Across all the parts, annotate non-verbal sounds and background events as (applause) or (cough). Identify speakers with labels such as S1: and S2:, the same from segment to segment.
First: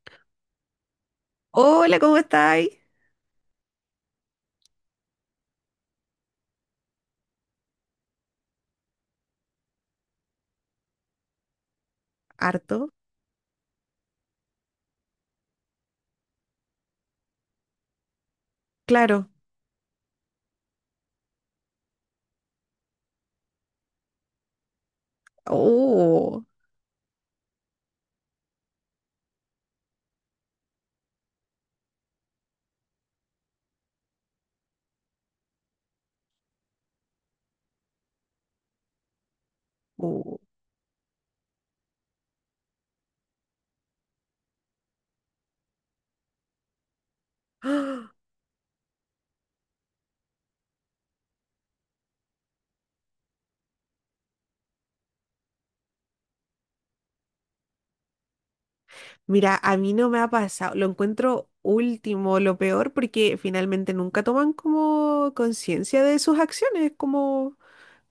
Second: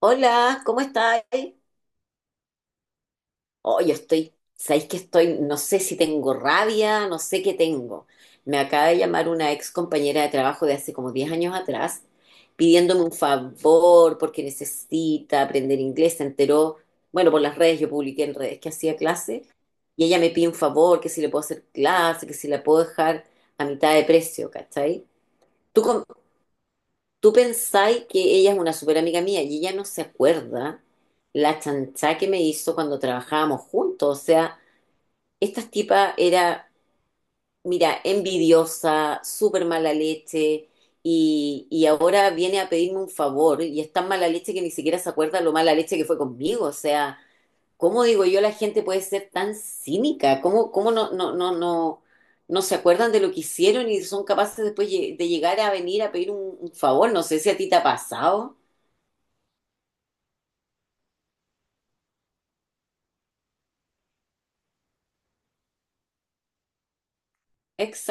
S1: Hola, ¿cómo estáis?
S2: Hola, ¿cómo estáis?
S1: Oh, yo estoy, sabéis que estoy, no sé si tengo rabia, no sé qué tengo. Me acaba de llamar una ex compañera de trabajo de hace como 10 años atrás
S2: Harto,
S1: pidiéndome un favor porque necesita aprender inglés. Se enteró, bueno, por las redes, yo publiqué en redes que hacía
S2: claro.
S1: clase y ella me pide un favor, que si le puedo hacer clase, que si la puedo dejar a mitad de precio, ¿cachai? ¿Tú, com-
S2: Oh,
S1: Tú pensáis que ella es una súper amiga mía y ella no se acuerda la chanchá que me hizo cuando trabajábamos juntos. O sea, esta tipa era, mira, envidiosa, súper mala
S2: oh.
S1: leche y ahora viene a pedirme un favor y es tan mala leche que ni siquiera se acuerda lo mala leche que fue conmigo. O sea,
S2: (gasps)
S1: ¿cómo
S2: ¡Ah!
S1: digo yo la gente puede ser tan cínica? ¿Cómo no, no, no, no, no se acuerdan de lo que hicieron y son capaces después de llegar a venir a pedir un favor? No sé si a ti te ha pasado.
S2: Mira, a mí no me ha pasado. Lo encuentro último, lo peor, porque finalmente nunca toman como conciencia de sus acciones, como,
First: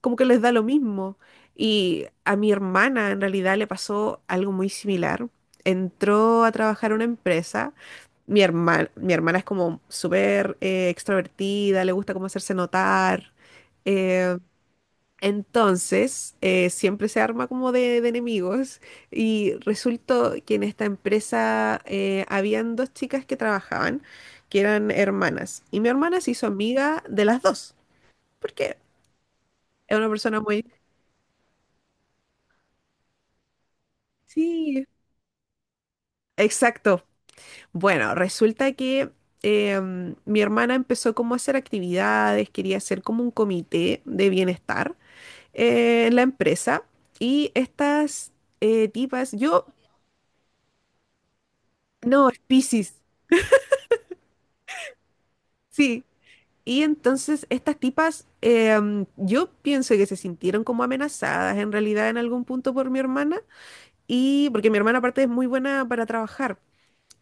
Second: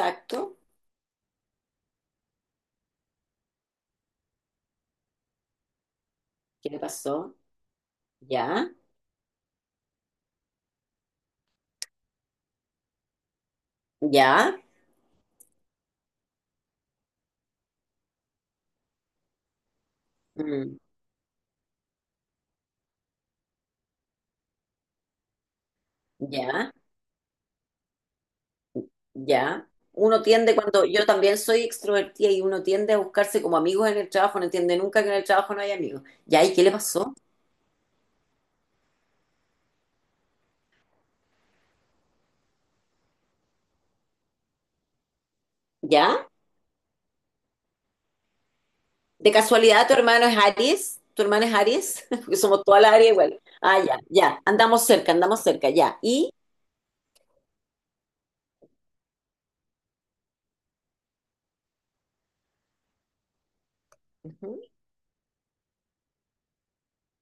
S2: como que les da lo mismo. Y a mi hermana en realidad le pasó algo muy similar. Entró a
S1: ¿Qué le
S2: trabajar a una
S1: pasó?
S2: empresa. Mi
S1: Ya,
S2: hermana, mi hermana es como súper extrovertida, le gusta como hacerse notar. eh,
S1: ya,
S2: Entonces, siempre se arma como de enemigos y resultó que en
S1: mm,
S2: esta empresa habían dos chicas que trabajaban, que eran hermanas, y mi hermana se hizo
S1: ya,
S2: amiga de las dos, porque
S1: ya.
S2: es una
S1: Uno
S2: persona
S1: tiende
S2: muy...
S1: cuando yo también soy extrovertida y uno tiende a buscarse como amigos en el trabajo, no entiende
S2: Sí,
S1: nunca que en el trabajo no hay amigos. Ya, ¿y qué le
S2: exacto.
S1: pasó?
S2: Bueno, resulta que mi hermana empezó como a hacer actividades, quería hacer como un comité de bienestar en la
S1: ¿Ya?
S2: empresa, y estas
S1: ¿De
S2: tipas, yo...
S1: casualidad tu hermano es Aries? ¿Tu hermana es Aries? (laughs)
S2: No,
S1: Porque
S2: es
S1: somos toda la
S2: Piscis.
S1: área igual. Ah, ya, ya. Andamos cerca, ya.
S2: Sí,
S1: ¿Y?
S2: y entonces estas tipas, yo pienso que se sintieron como amenazadas en realidad en algún punto por mi hermana, y porque mi hermana aparte es muy buena para trabajar,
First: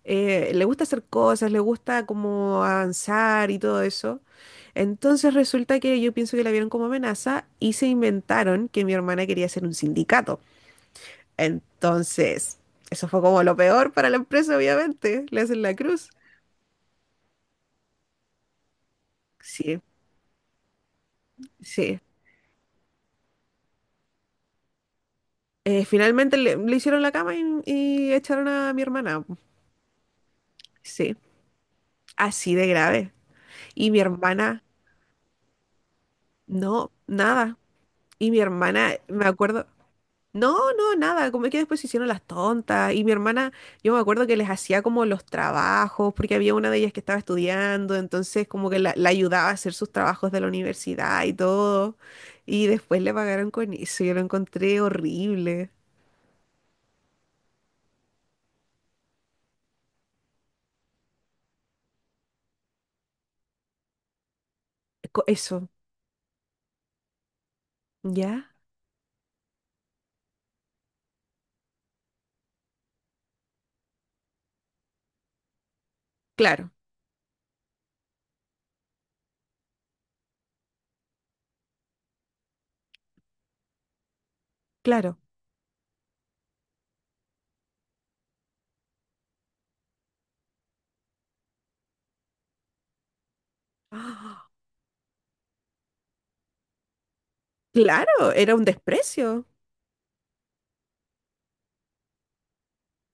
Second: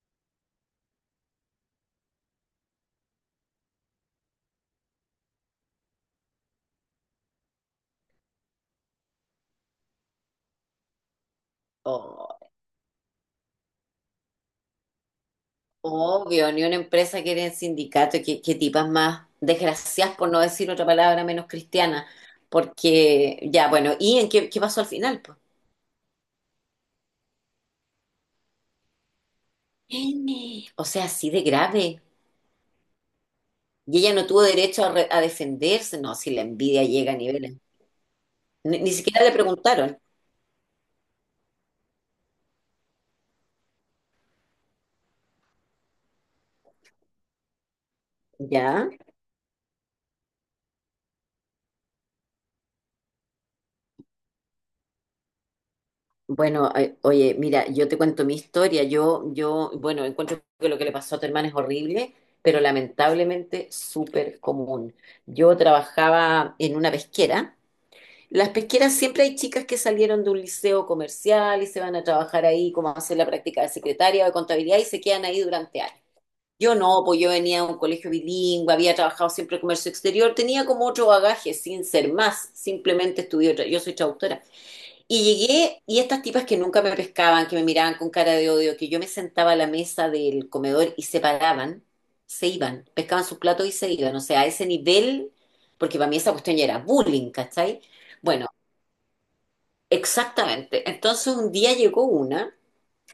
S2: le gusta hacer cosas, le gusta como avanzar y todo eso. Entonces resulta que yo pienso que la vieron como amenaza y se inventaron que mi hermana quería hacer un sindicato.
S1: Ujú.
S2: Entonces, eso fue como lo peor para la empresa, obviamente, le hacen la cruz.
S1: Obvio, ni una empresa quiere el sindicato, que tipas más
S2: Sí,
S1: desgraciadas, por no decir otra palabra menos
S2: sí.
S1: cristiana, porque ya, bueno, ¿y en qué pasó al final pues?
S2: Finalmente le hicieron la cama y echaron a mi hermana.
S1: N. O sea,
S2: Sí,
S1: así de grave.
S2: así de grave. Y
S1: Y
S2: mi
S1: ella no tuvo
S2: hermana,
S1: derecho a, a defenderse, no, si la envidia
S2: no,
S1: llega a
S2: nada.
S1: niveles.
S2: Y mi
S1: Ni
S2: hermana,
S1: siquiera
S2: me
S1: le
S2: acuerdo,
S1: preguntaron.
S2: no, no, nada. Como es que después se hicieron las tontas. Y mi hermana, yo me acuerdo que les hacía como los trabajos, porque había una de ellas que estaba estudiando, entonces como que
S1: Ya,
S2: la ayudaba a hacer sus trabajos de la universidad y todo. Y después le pagaron con eso. Yo lo encontré horrible.
S1: bueno, oye, mira, yo te cuento mi historia. Bueno, encuentro que lo que le pasó a tu hermana es horrible, pero lamentablemente súper común. Yo
S2: Eso,
S1: trabajaba en una pesquera. Las
S2: ¿ya?
S1: pesqueras siempre hay chicas que salieron de un liceo comercial y se van a trabajar ahí como a hacer la práctica de secretaria o de contabilidad y se quedan ahí durante años.
S2: Claro,
S1: Yo no, pues yo venía de un colegio bilingüe, había trabajado siempre en comercio exterior, tenía como otro bagaje sin ser más, simplemente estudié, yo soy traductora.
S2: claro.
S1: Y llegué y estas tipas que nunca me pescaban, que me miraban con cara de odio, que yo me sentaba a la mesa del comedor y se paraban, se iban, pescaban sus platos y se iban, o sea, a
S2: (gasps)
S1: ese nivel, porque para mí esa cuestión ya era bullying, ¿cachai?
S2: Claro,
S1: Bueno,
S2: era un desprecio.
S1: exactamente. Entonces un día llegó una.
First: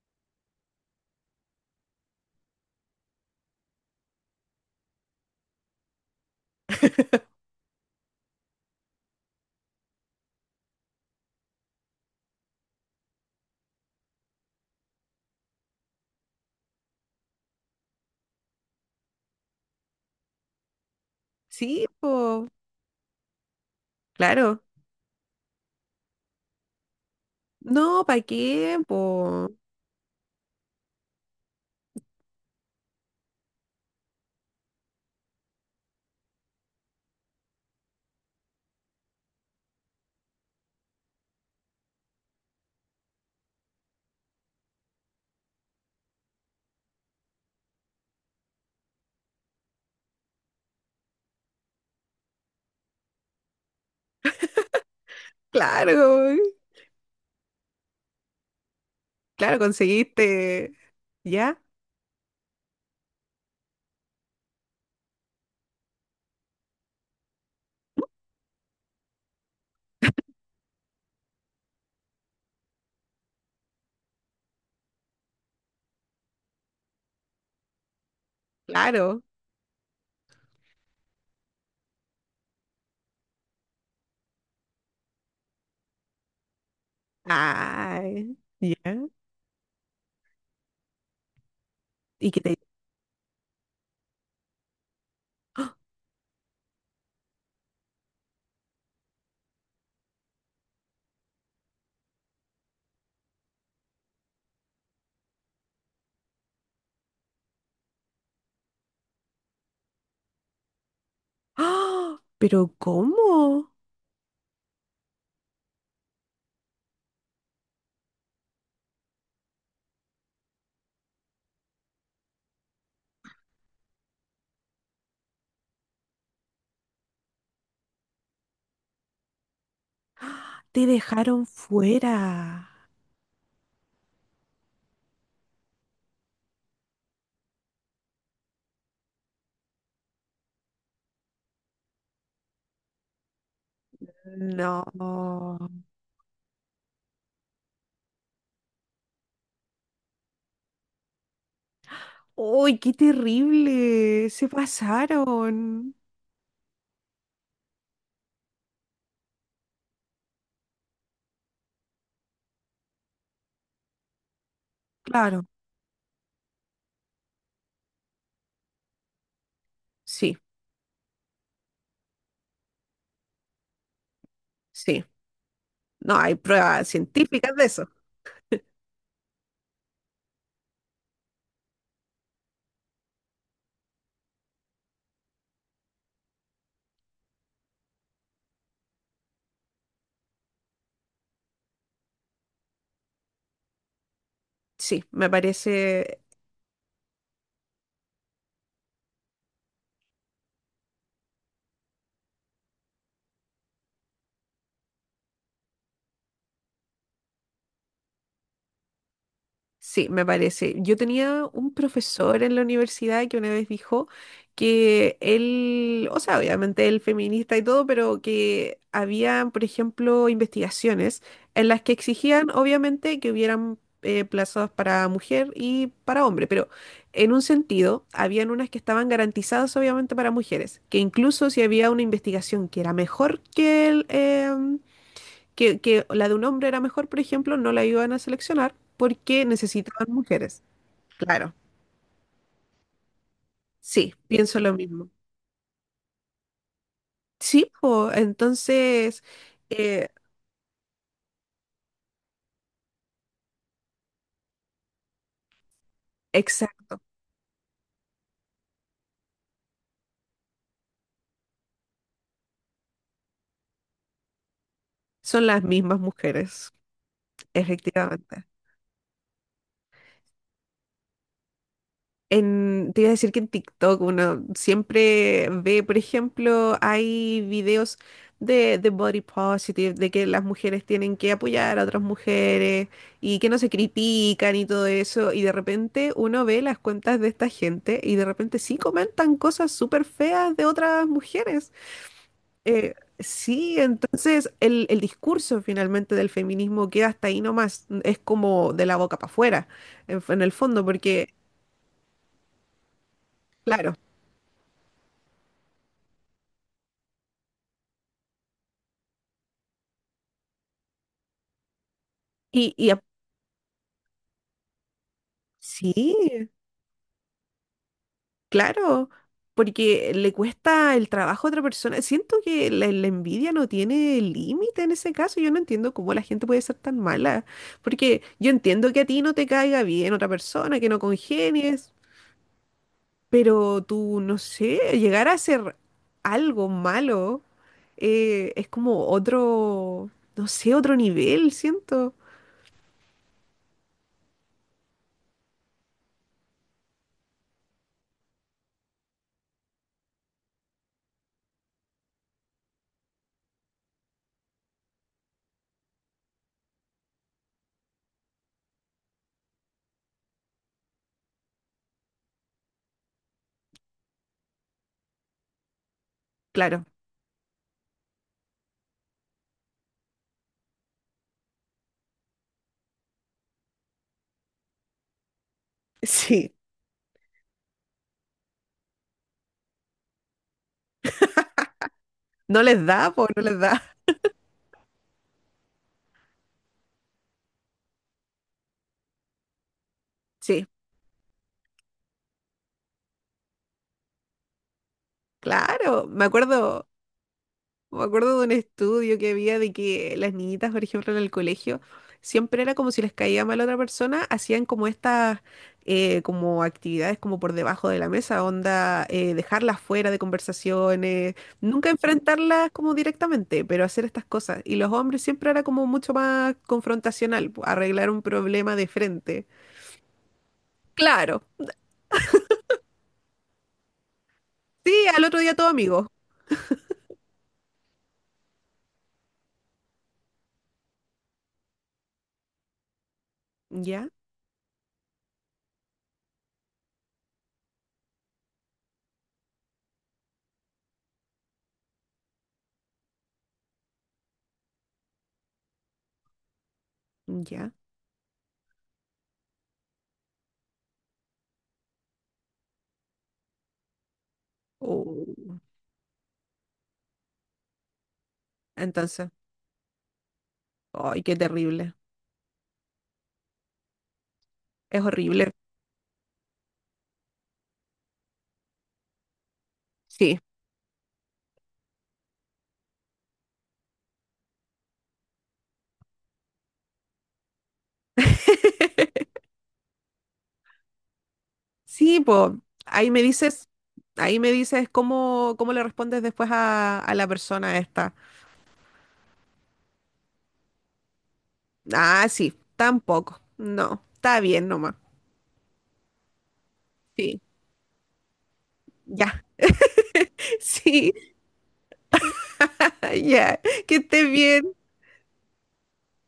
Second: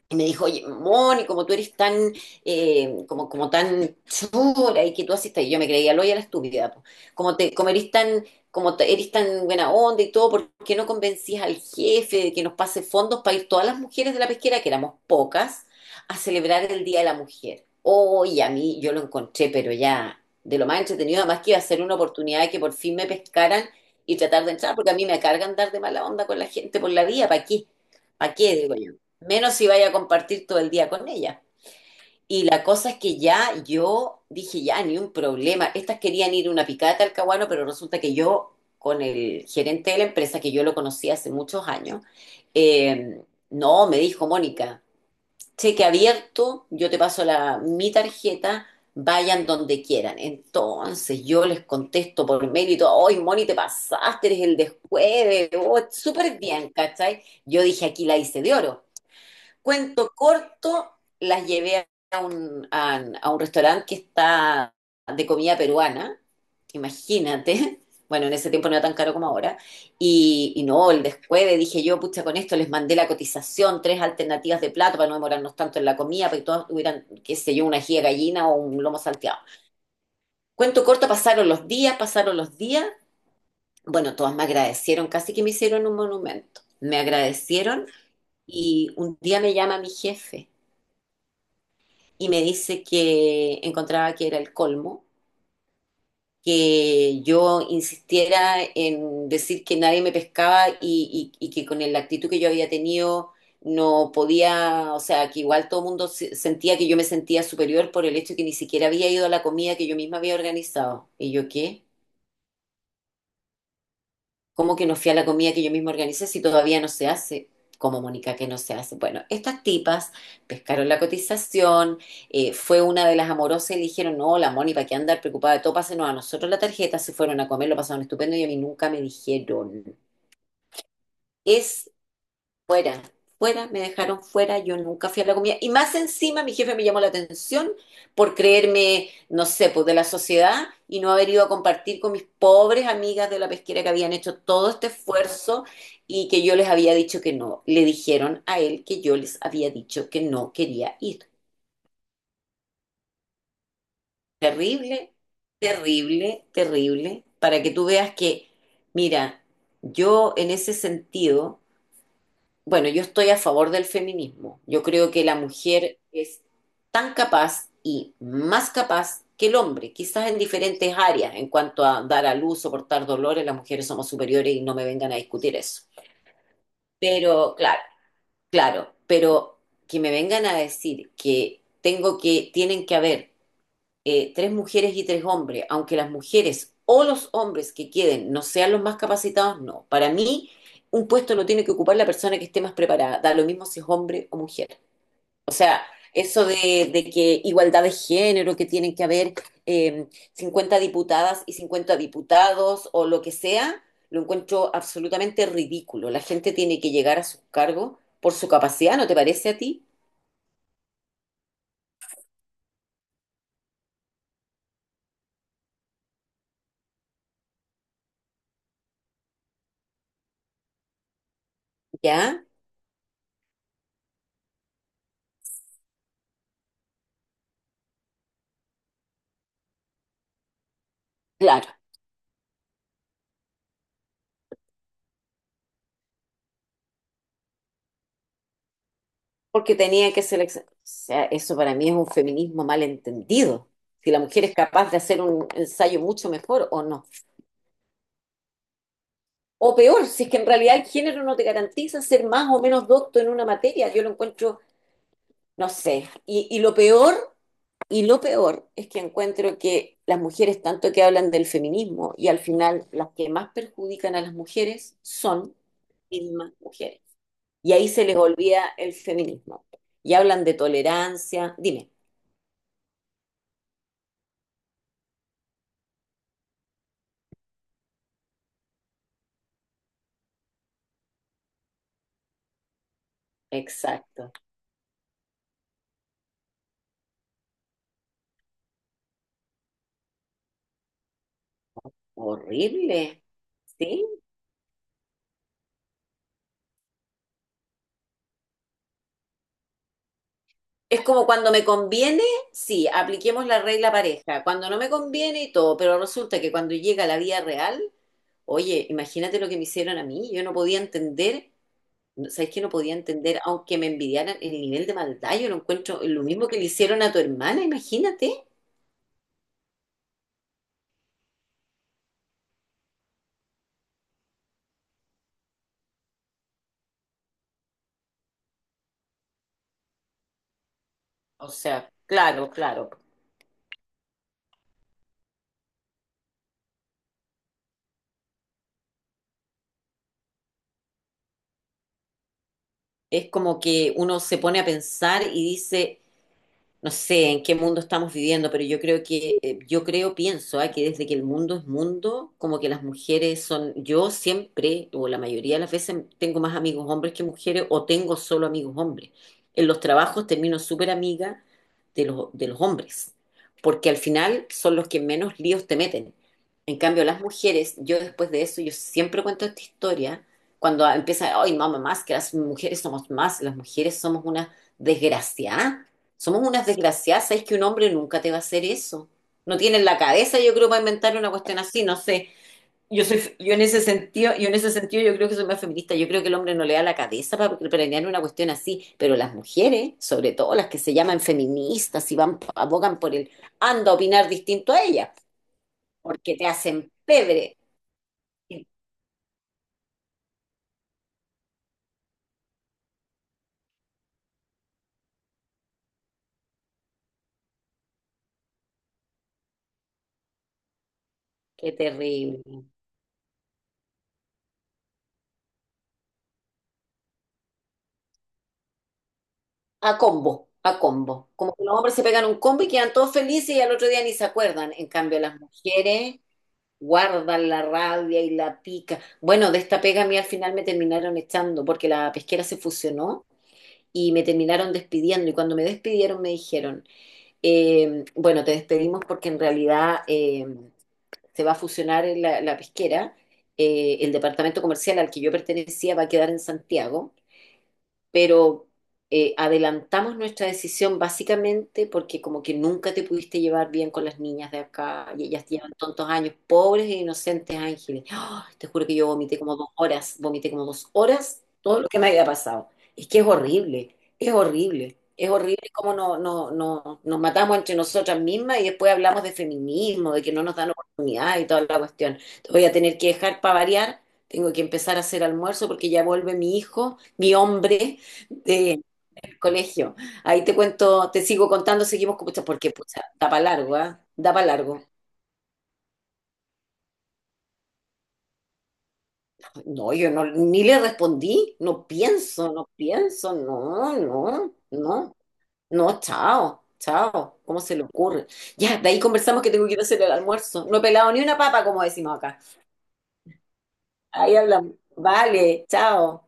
S1: Y me dijo, oye, Moni, como tú eres tan, como, como tan chula y que tú haces, y yo me creía loya la estúpida, po. Como
S2: (laughs)
S1: te, como eres tan, eres tan buena onda y todo, ¿por qué no convencías al jefe de que nos pase fondos para ir todas las mujeres de la pesquera, que éramos pocas, a celebrar el Día de la Mujer? Oye, a mí yo lo encontré, pero ya, de lo más entretenido, además que iba a ser
S2: Sí,
S1: una oportunidad
S2: po,
S1: de que por fin me pescaran y tratar de
S2: claro.
S1: entrar, porque a mí me cargan dar de mala onda con la gente por la vía, ¿para qué?
S2: No, ¿para
S1: ¿Para qué? Digo
S2: qué,
S1: yo
S2: po?
S1: menos si vaya a compartir todo el día con ella. Y la cosa es que ya yo dije, ya, ni un problema. Estas querían ir a una picada de Caguano, pero resulta que yo, con el gerente de la empresa, que yo lo conocí hace muchos años, eh, no, me dijo Mónica, cheque abierto, yo te paso la, mi tarjeta, vayan donde quieran. Entonces yo les contesto por mail y todo, hoy Moni, te pasaste, eres el de jueves, oh,
S2: Claro,
S1: súper bien, ¿cachai? Yo dije, aquí la hice de oro.
S2: claro,
S1: Cuento
S2: conseguiste.
S1: corto, las
S2: ¿Ya?
S1: llevé a un, a un restaurante que está de comida peruana, imagínate. (laughs) Bueno, en ese tiempo no era tan caro como ahora. Y no, el descueve, dije yo, pucha, con esto les mandé la cotización, tres alternativas de plato para no demorarnos tanto en la comida, para que todos tuvieran, qué sé yo, una ají de gallina o un lomo
S2: Claro.
S1: salteado. Cuento corto, pasaron los días, pasaron los días. Bueno, todas me agradecieron, casi que me hicieron un monumento. Me agradecieron
S2: Ay,
S1: y
S2: ¿ya?
S1: un día me llama mi jefe y
S2: ¿Y que
S1: me
S2: te...
S1: dice que encontraba que era el colmo,
S2: (gasps)
S1: que yo insistiera en decir que nadie me pescaba y, y que con la actitud que yo había tenido no podía, o sea, que igual todo el mundo sentía que yo me sentía superior por el hecho de que ni siquiera había ido a la comida que yo misma había organizado. ¿Y yo qué?
S2: ¡Ah! ¿Pero cómo?
S1: ¿Cómo que no fui a la comida que yo misma organicé si todavía no se hace? Como Mónica, que no se hace. Bueno, estas tipas pescaron la cotización, fue una de las amorosas y le dijeron, no, la Mónica, ¿para qué andar preocupada de todo? Pásenos a nosotros la tarjeta, se fueron a comer, lo pasaron estupendo y a mí nunca me dijeron.
S2: Te dejaron
S1: Es
S2: fuera.
S1: Fuera, fuera, me dejaron fuera, yo nunca fui a la comida. Y más encima mi jefe me llamó la atención por creerme, no sé, pues de la sociedad y no haber ido a compartir con mis pobres amigas de la pesquera que habían hecho todo este
S2: No.
S1: esfuerzo y que yo les había dicho que no. Le dijeron a él que yo les había dicho que no quería ir.
S2: ¡Uy, qué terrible! Se
S1: Terrible,
S2: pasaron.
S1: terrible, terrible, para que tú veas que, mira, yo en ese sentido, bueno, yo estoy a favor del feminismo. Yo creo que la
S2: Claro,
S1: mujer es tan capaz y más capaz que el hombre, quizás
S2: sí,
S1: en diferentes áreas, en cuanto a dar a luz, soportar dolores, las mujeres somos superiores y no me
S2: sí.
S1: vengan a discutir eso.
S2: No, hay pruebas científicas
S1: Pero,
S2: de
S1: claro,
S2: eso.
S1: claro, pero que me vengan a decir que tengo que, tienen que haber tres mujeres y tres hombres, aunque las mujeres o los hombres que queden no sean los más capacitados, no. Para mí, un puesto lo tiene que ocupar la persona que esté más preparada, da lo mismo si es hombre o mujer.
S2: Sí, me
S1: O sea,
S2: parece
S1: eso de que igualdad de género, que tienen que haber eh, 50 diputadas y 50 diputados o lo que sea, lo encuentro absolutamente ridículo. La gente tiene que llegar a sus cargos por su capacidad, ¿no te parece a ti?
S2: Sí, me parece. Yo tenía un profesor en la universidad que una vez dijo que él, o sea, obviamente él feminista y todo, pero que había, por ejemplo, investigaciones en las que
S1: ¿Ya?
S2: exigían, obviamente, que hubieran plazas para mujer y para hombre, pero en un sentido, habían unas que estaban garantizadas, obviamente, para mujeres, que incluso si
S1: Claro.
S2: había una investigación que era mejor que la de un hombre era mejor, por ejemplo, no la iban a seleccionar porque
S1: Porque
S2: necesitaban
S1: tenía que
S2: mujeres.
S1: seleccionar. O sea,
S2: Claro,
S1: eso para mí es un feminismo mal entendido. Si
S2: sí,
S1: la mujer es
S2: pienso lo
S1: capaz de
S2: mismo.
S1: hacer un ensayo mucho mejor o no.
S2: Sí, po, entonces,
S1: O peor,
S2: eh,
S1: si es que en realidad el género no te garantiza ser más o menos docto en una materia. Yo lo encuentro, no sé. Y lo
S2: exacto,
S1: peor, y lo peor es que encuentro que las mujeres tanto que hablan del feminismo y al final las que más perjudican a las mujeres
S2: son
S1: son
S2: las mismas
S1: las mismas
S2: mujeres,
S1: mujeres. Y ahí se les
S2: efectivamente.
S1: olvida el feminismo. Y hablan de tolerancia. Dime.
S2: Te iba a decir que en TikTok uno siempre ve, por ejemplo, hay videos de body positive, de que las mujeres tienen que apoyar a otras mujeres y que no se
S1: Exacto.
S2: critican y todo eso. Y de repente uno ve las cuentas de esta gente y de repente sí comentan cosas súper feas de otras mujeres.
S1: Horrible.
S2: Sí,
S1: ¿Sí?
S2: entonces el discurso finalmente del feminismo queda hasta ahí nomás. Es como de la boca para afuera, en el fondo,
S1: Es como
S2: porque,
S1: cuando me conviene, sí, apliquemos la regla
S2: claro.
S1: pareja. Cuando no me conviene y todo, pero resulta que cuando llega la vida real, oye, imagínate lo que me hicieron a mí. Yo no podía entender, ¿sabes qué? No
S2: Y, y
S1: podía entender, aunque me envidiaran el nivel de maldad, yo lo
S2: Sí,
S1: encuentro lo mismo que le hicieron a tu hermana, imagínate.
S2: claro, porque le cuesta el trabajo a otra persona. Siento que la envidia no tiene límite en ese caso. Yo no entiendo cómo la gente puede ser tan mala, porque yo entiendo que a ti no te caiga bien otra persona, que no
S1: O sea,
S2: congenies,
S1: claro, claro.
S2: pero tú, no sé, llegar a hacer algo malo es como otro, no sé, otro nivel, siento.
S1: Es como que uno se pone a pensar y dice no sé en qué mundo estamos viviendo, pero yo creo que, yo creo, pienso, ah, que desde que el mundo es mundo, como que las mujeres son, yo siempre, o la mayoría de las veces, tengo más amigos hombres que mujeres, o tengo solo amigos hombres. En los trabajos termino súper amiga de los hombres, porque al final son los que menos líos te meten. En
S2: Claro,
S1: cambio, las mujeres, yo después de eso, yo siempre cuento esta historia, cuando empieza, ay, mamá, más que las mujeres somos más, las mujeres somos una desgraciada,
S2: (laughs)
S1: somos
S2: sí,
S1: unas desgraciadas, es que un hombre nunca te va a hacer eso. No tienen la cabeza, yo creo, para inventar una cuestión así, no sé.
S2: no les
S1: Yo
S2: da,
S1: soy,
S2: pues no les da.
S1: yo en ese sentido yo creo que soy más feminista. Yo creo que el hombre no le da la cabeza para planear una cuestión así, pero las mujeres, sobre todo
S2: Sí,
S1: las que se llaman feministas y van abogan por el anda a opinar distinto a ellas,
S2: claro, me
S1: porque te
S2: acuerdo.
S1: hacen pebre.
S2: Me acuerdo de un estudio que había de que las niñitas, por ejemplo, en el colegio, siempre era como si les caía mal a otra persona, hacían como estas como actividades como por debajo de la mesa, onda, dejarlas fuera de conversaciones,
S1: Qué
S2: nunca
S1: terrible.
S2: enfrentarlas como directamente, pero hacer estas cosas. Y los hombres siempre era como mucho más confrontacional, arreglar un problema de frente.
S1: A combo, a combo.
S2: Claro,
S1: Como que los hombres se pegan un combo y quedan todos felices y al otro día ni se acuerdan. En
S2: sí,
S1: cambio,
S2: al otro
S1: las
S2: día todo amigo.
S1: mujeres guardan la rabia y la pica. Bueno, de esta pega a mí al final me terminaron echando porque la pesquera se fusionó
S2: Ya,
S1: y me terminaron despidiendo. Y cuando me despidieron me dijeron, bueno, te despedimos porque en realidad se va a fusionar en la pesquera. El departamento comercial al que yo pertenecía va a quedar en Santiago,
S2: ya.
S1: pero adelantamos nuestra decisión básicamente porque como que nunca te pudiste llevar bien con las niñas de acá y ellas
S2: Oh,
S1: llevan tantos años, pobres e inocentes ángeles. ¡Ah! Te juro que yo
S2: entonces,
S1: vomité como 2 horas, vomité como dos
S2: ay, qué
S1: horas todo lo
S2: terrible.
S1: que me había pasado. Es que es horrible, es horrible,
S2: Es
S1: es
S2: horrible.
S1: horrible cómo no, no, no, nos matamos entre nosotras mismas y después hablamos de feminismo, de que
S2: Sí.
S1: no nos dan oportunidad y toda la cuestión. Te voy a tener que dejar para variar. Tengo que empezar a hacer almuerzo porque ya vuelve mi hijo, mi hombre, sí, el colegio. Ahí te cuento, te sigo contando, seguimos
S2: Sí,
S1: con pucha,
S2: pues
S1: porque pucha,
S2: ahí me
S1: da para
S2: dices,
S1: largo, ¿ah? Da
S2: ahí
S1: para
S2: me
S1: largo.
S2: dices cómo le respondes después a la persona esta.
S1: No, yo no, ni le respondí, no
S2: Ah,
S1: pienso,
S2: sí,
S1: no pienso,
S2: tampoco.
S1: no,
S2: No, está
S1: no,
S2: bien nomás.
S1: no, no, chao, chao,
S2: Sí,
S1: ¿cómo se le ocurre? Ya, de ahí
S2: ya.
S1: conversamos que tengo que ir a hacer el
S2: (laughs)
S1: almuerzo. No he pelado
S2: Sí,
S1: ni una papa, como decimos acá.
S2: ya. Que estés
S1: Ahí hablamos.
S2: bien.
S1: Vale, chao.